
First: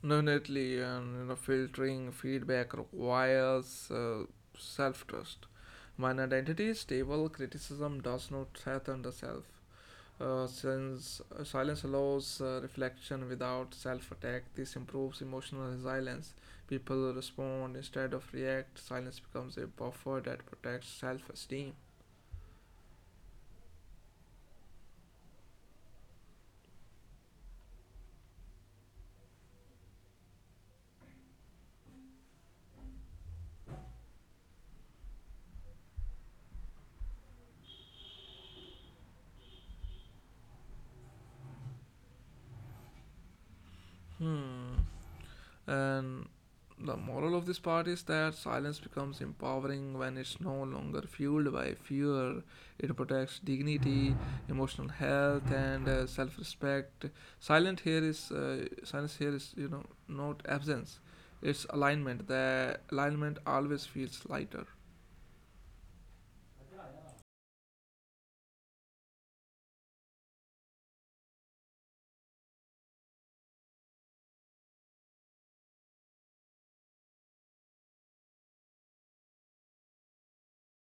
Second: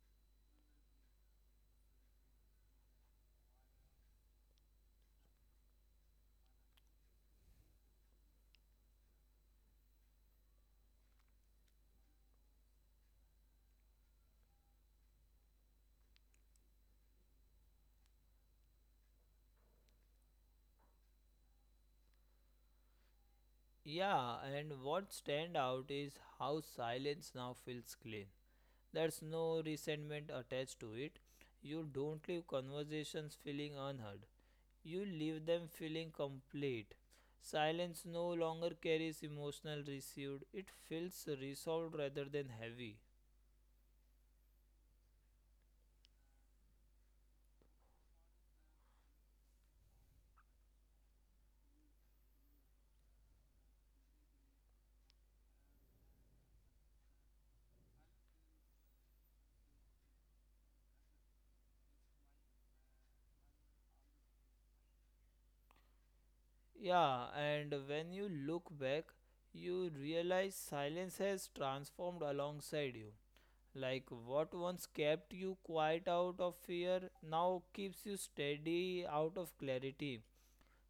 Speaker 2: Definitely, and filtering feedback requires self trust. When identity is stable, criticism does not threaten the self. Since silence allows reflection without self attack, this improves emotional resilience. People respond instead of react. Silence becomes a buffer that protects self esteem.
Speaker 1: Yeah, and what stand out is how silence now feels clean. There's no resentment attached to it. You don't leave conversations feeling unheard. You leave them feeling complete. Silence no longer carries emotional residue. It feels resolved rather than heavy.
Speaker 2: Hmm. And the moral of this part is that silence becomes empowering when it's no longer fueled by fear. It protects dignity, emotional health, and self-respect. Silent here is silence here is, you know, not absence. It's alignment. The alignment always feels lighter.
Speaker 1: Yeah, and when you look back, you realize silence has transformed alongside you. Like what once kept you quiet out of fear now keeps you steady out of clarity.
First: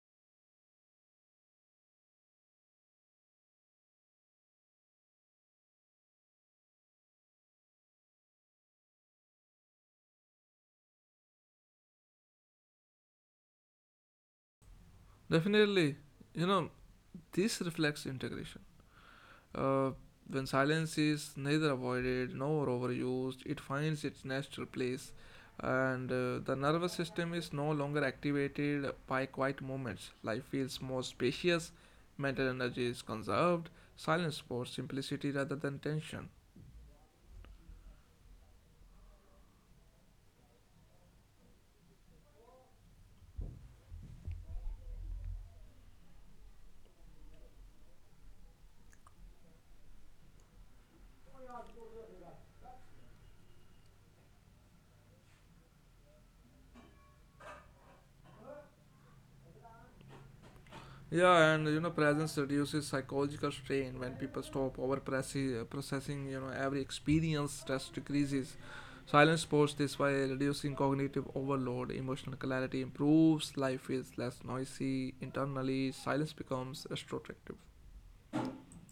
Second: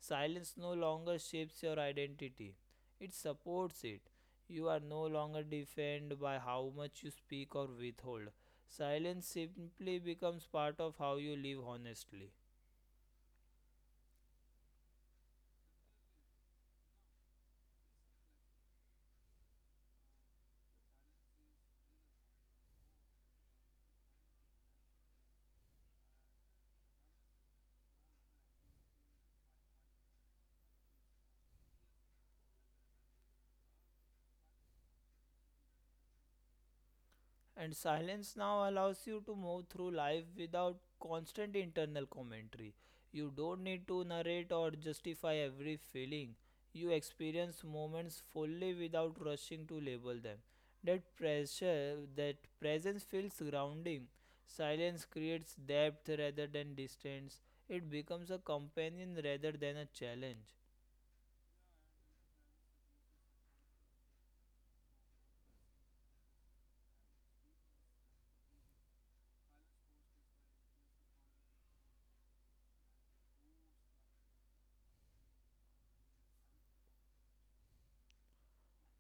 Speaker 1: Silence no longer shapes your identity, it supports it. You are no longer defined by how much you speak or withhold. Silence simply becomes part of how you live honestly.
Speaker 2: Definitely, you know this reflects integration. Uh, when silence is neither avoided nor overused, it finds its natural place, and the nervous system is no longer activated by quiet moments. Life feels more spacious, mental energy is conserved, silence supports simplicity rather than tension.
Speaker 1: And silence now allows you to move through life without constant internal commentary. You don't need to narrate or justify every feeling. You experience moments fully without rushing to label them. That pressure, that presence feels grounding. Silence creates depth rather than distance. It becomes a companion rather than a challenge.
Speaker 2: Yeah, and presence reduces psychological strain when people stop over processing, every experience, stress decreases. Silence supports this by reducing cognitive overload, emotional clarity improves, life is less noisy internally, silence becomes restorative.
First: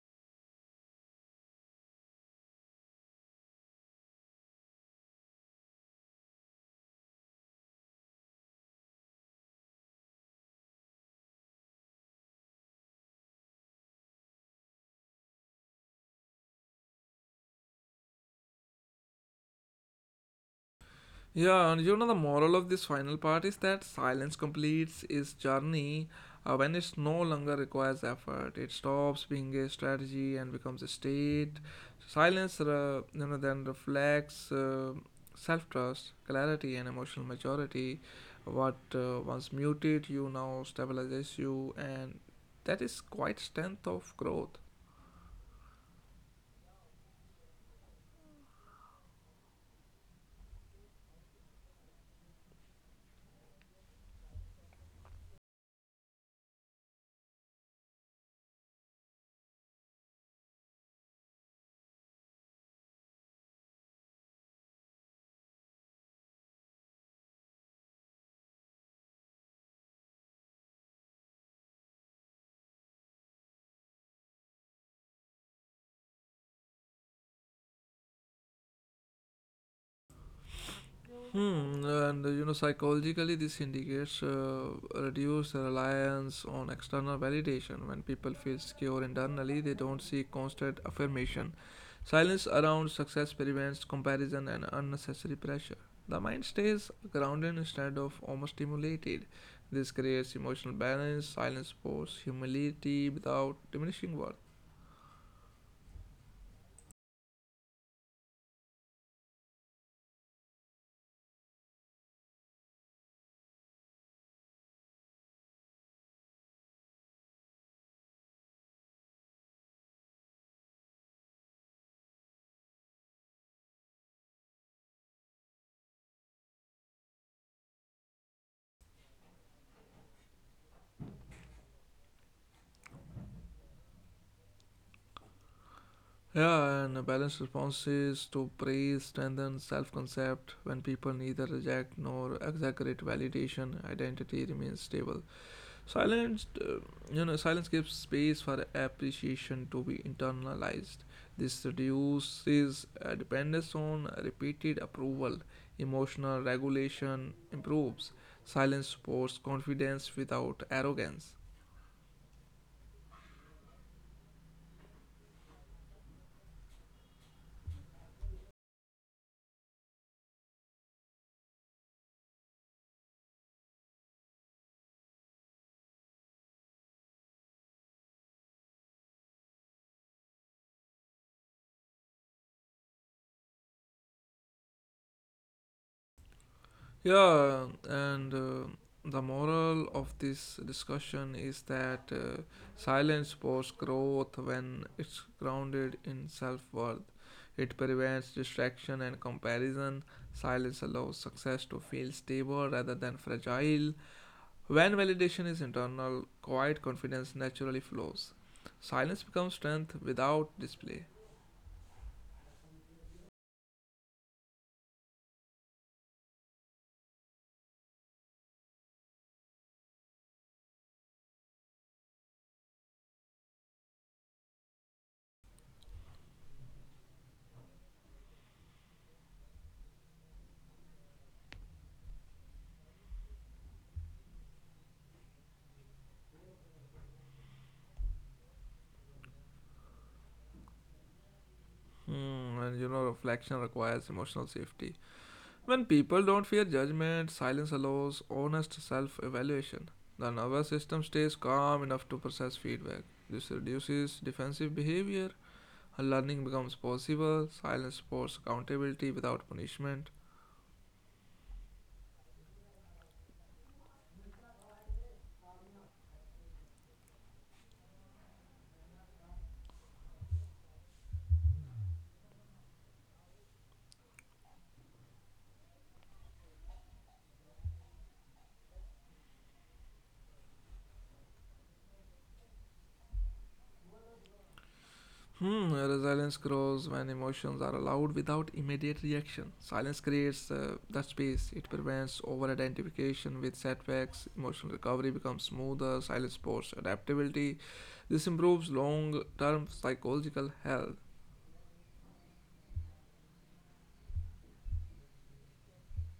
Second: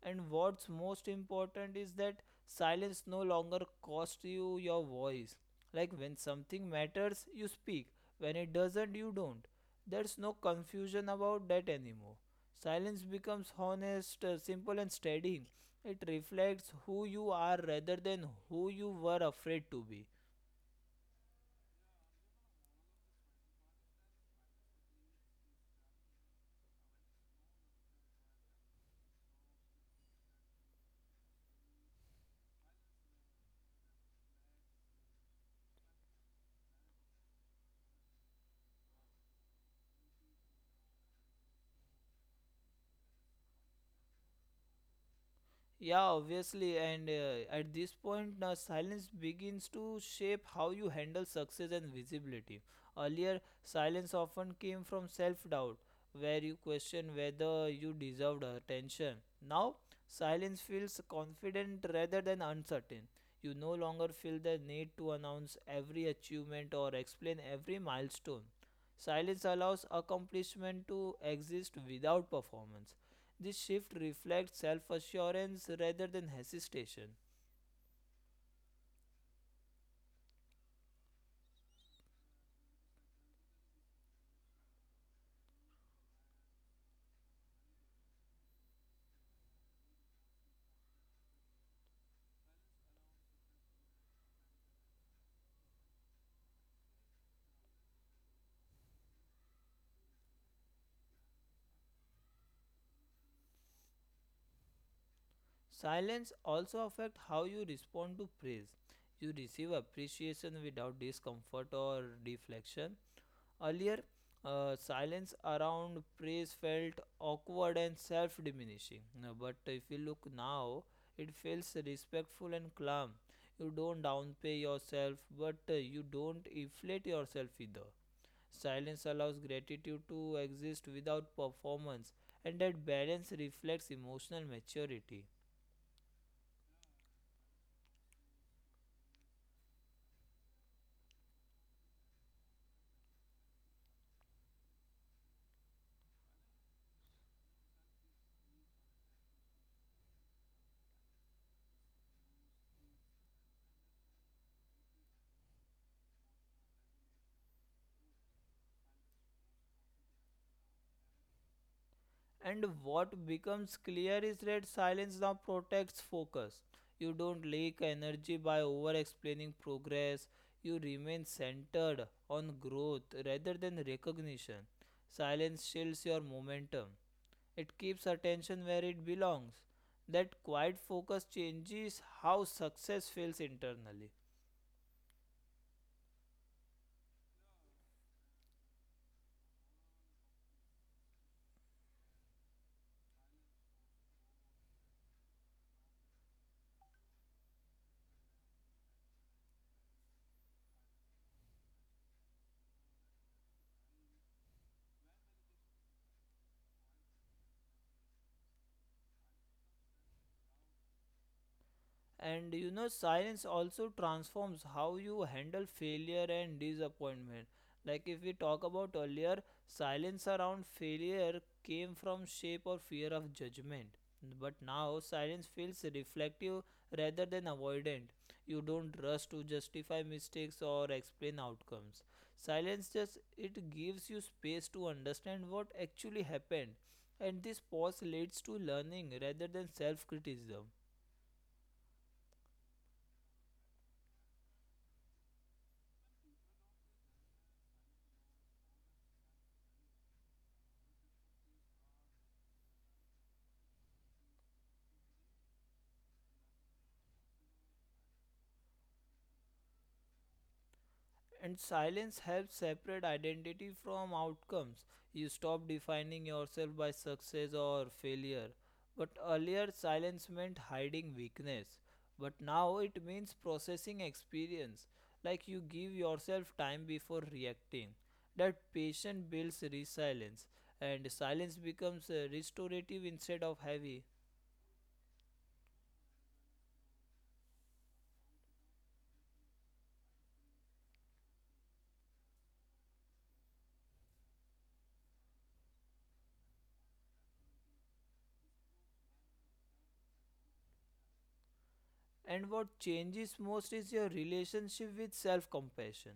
Speaker 1: And what's most important is that silence no longer costs you your voice. Like when something matters, you speak. When it doesn't, you don't. There's no confusion about that anymore. Silence becomes honest, simple, and steady. It reflects who you are rather than who you were afraid to be.
Speaker 2: Yeah, and the moral of this final part is that silence completes its journey when it no longer requires effort. It stops being a strategy and becomes a state. Silence then reflects self trust, clarity, and emotional maturity. What once muted you now stabilizes you, and that is quite strength of growth.
Speaker 1: Yeah, obviously, and at this point, now silence begins to shape how you handle success and visibility. Earlier, silence often came from self doubt, where you question whether you deserved attention. Now, silence feels confident rather than uncertain. You no longer feel the need to announce every achievement or explain every milestone. Silence allows accomplishment to exist without performance. This shift reflects self-assurance rather than hesitation.
Speaker 2: Hmm, and psychologically, this indicates reduced reliance on external validation. When people feel secure internally, they don't seek constant affirmation. Silence around success prevents comparison and unnecessary pressure. The mind stays grounded instead of overstimulated. This creates emotional balance. Silence supports humility without diminishing worth.
Speaker 1: Silence also affects how you respond to praise. You receive appreciation without discomfort or deflection. Earlier, silence around praise felt awkward and self-diminishing. Now, but if you look now, it feels respectful and calm. You don't downplay yourself, but you don't inflate yourself either. Silence allows gratitude to exist without performance, and that balance reflects emotional maturity.
Speaker 2: Yeah, and a balanced response is to praise strengthens self concept. When people neither reject nor exaggerate validation, identity remains stable. Silence, uh, Silence gives space for appreciation to be internalized. This reduces dependence on repeated approval. Emotional regulation improves. Silence supports confidence without arrogance.
Speaker 1: And what becomes clear is that silence now protects focus. You don't leak energy by over explaining progress, you remain centered on growth rather than recognition. Silence shields your momentum, it keeps attention where it belongs. That quiet focus changes how success feels internally.
Speaker 2: Yeah, and the moral of this discussion is that silence supports growth when it's grounded in self worth. It prevents distraction and comparison. Silence allows success to feel stable rather than fragile. When validation is internal, quiet confidence naturally flows. Silence becomes strength without display.
Speaker 1: And you know, silence also transforms how you handle failure and disappointment. Like if we talk about earlier, silence around failure came from shape or fear of judgment. But now silence feels reflective rather than avoidant. You don't rush to justify mistakes or explain outcomes. Silence just it gives you space to understand what actually happened. And this pause leads to learning rather than self criticism.
Speaker 2: Hmm, and reflection requires emotional safety. When people don't fear judgment, silence allows honest self evaluation. The nervous system stays calm enough to process feedback. This reduces defensive behavior. Learning becomes possible. Silence supports accountability without punishment.
Speaker 1: And silence helps separate identity from outcomes. You stop defining yourself by success or failure. But earlier, silence meant hiding weakness. But now it means processing experience. Like you give yourself time before reacting. That patience builds resilience, and silence becomes restorative instead of heavy.
Speaker 2: Hmm, resilience grows when emotions are allowed without immediate reaction. Silence creates that space. It prevents over identification with setbacks. Emotional recovery becomes smoother. Silence supports adaptability. This improves long term psychological health.
Speaker 1: And what changes most is your relationship with self compassion.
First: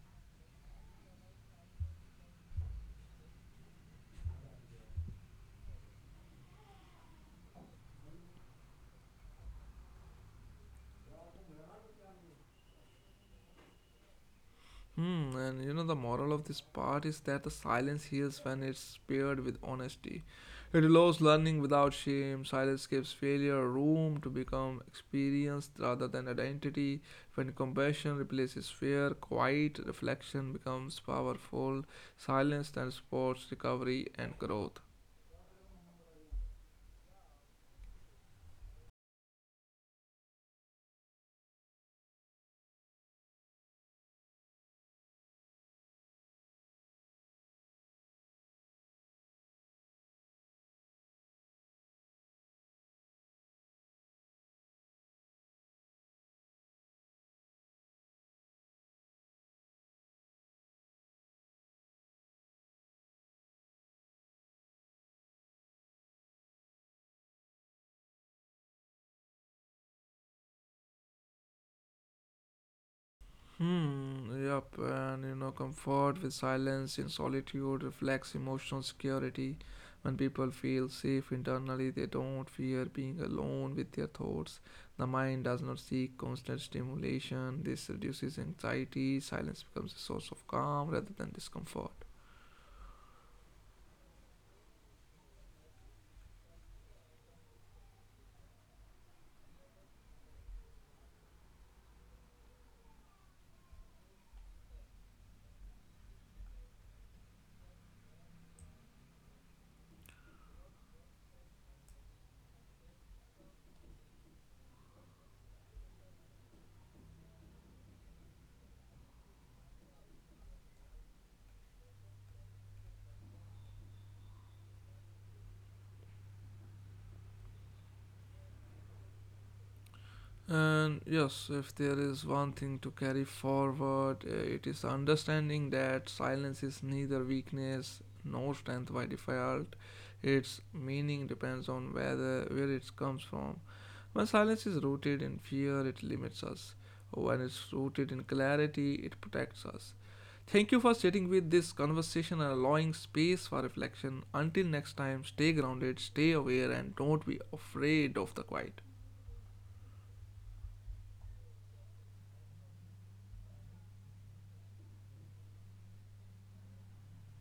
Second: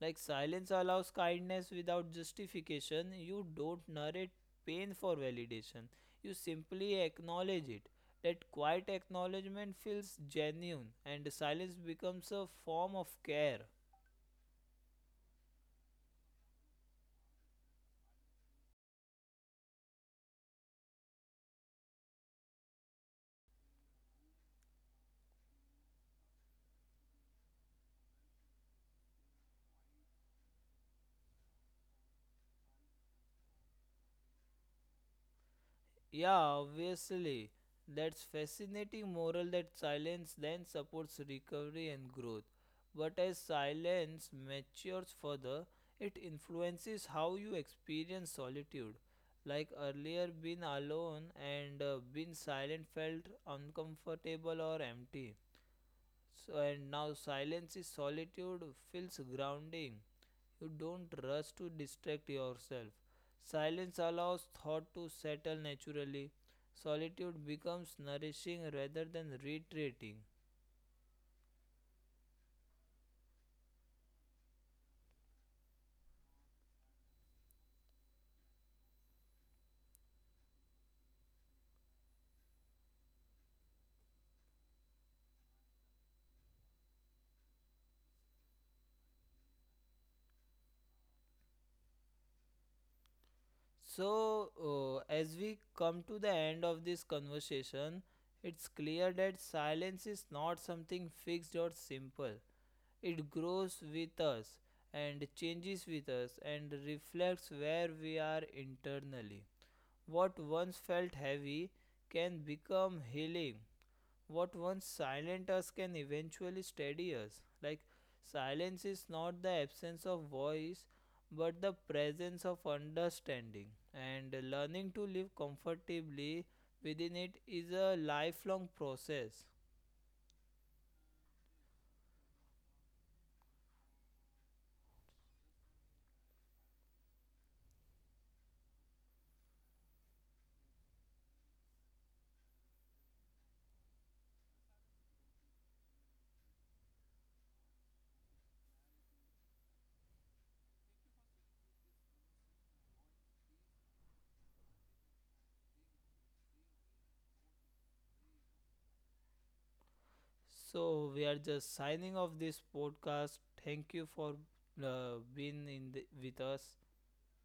Speaker 1: Like silence allows kindness without justification, you don't narrate pain for validation. You simply acknowledge it. That quiet acknowledgement feels genuine, and silence becomes a form of care.
Speaker 2: Hmm, and the moral of this part is that the silence heals when it's paired with honesty. It allows learning without shame. Silence gives failure room to become experienced rather than identity. When compassion replaces fear, quiet reflection becomes powerful. Silence then supports recovery and growth.
Speaker 1: Yeah, obviously. That's fascinating moral that silence then supports recovery and growth. But as silence matures further, it influences how you experience solitude. Like earlier, being alone and being silent felt uncomfortable or empty. So, and now silence is solitude feels grounding. You don't rush to distract yourself. Silence allows thought to settle naturally. Solitude becomes nourishing rather than retreating.
Speaker 2: Hmm, yep, and comfort with silence in solitude reflects emotional security. When people feel safe internally, they don't fear being alone with their thoughts. The mind does not seek constant stimulation. This reduces anxiety. Silence becomes a source of calm rather than discomfort.
Speaker 1: So, as we come to the end of this conversation, it's clear that silence is not something fixed or simple. It grows with us and changes with us and reflects where we are internally. What once felt heavy can become healing. What once silenced us can eventually steady us. Like silence is not the absence of voice, but the presence of understanding. And learning to live comfortably within it is a lifelong process.
Speaker 2: And yes, if there is one thing to carry forward, it is understanding that silence is neither weakness nor strength by default. Its meaning depends on whether where it comes from. When silence is rooted in fear, it limits us. When it's rooted in clarity, it protects us. Thank you for sitting with this conversation and allowing space for reflection. Until next time, stay grounded, stay aware, and don't be afraid of the quiet.
Speaker 1: So we are just signing off this podcast. Thank you for being in the, with us.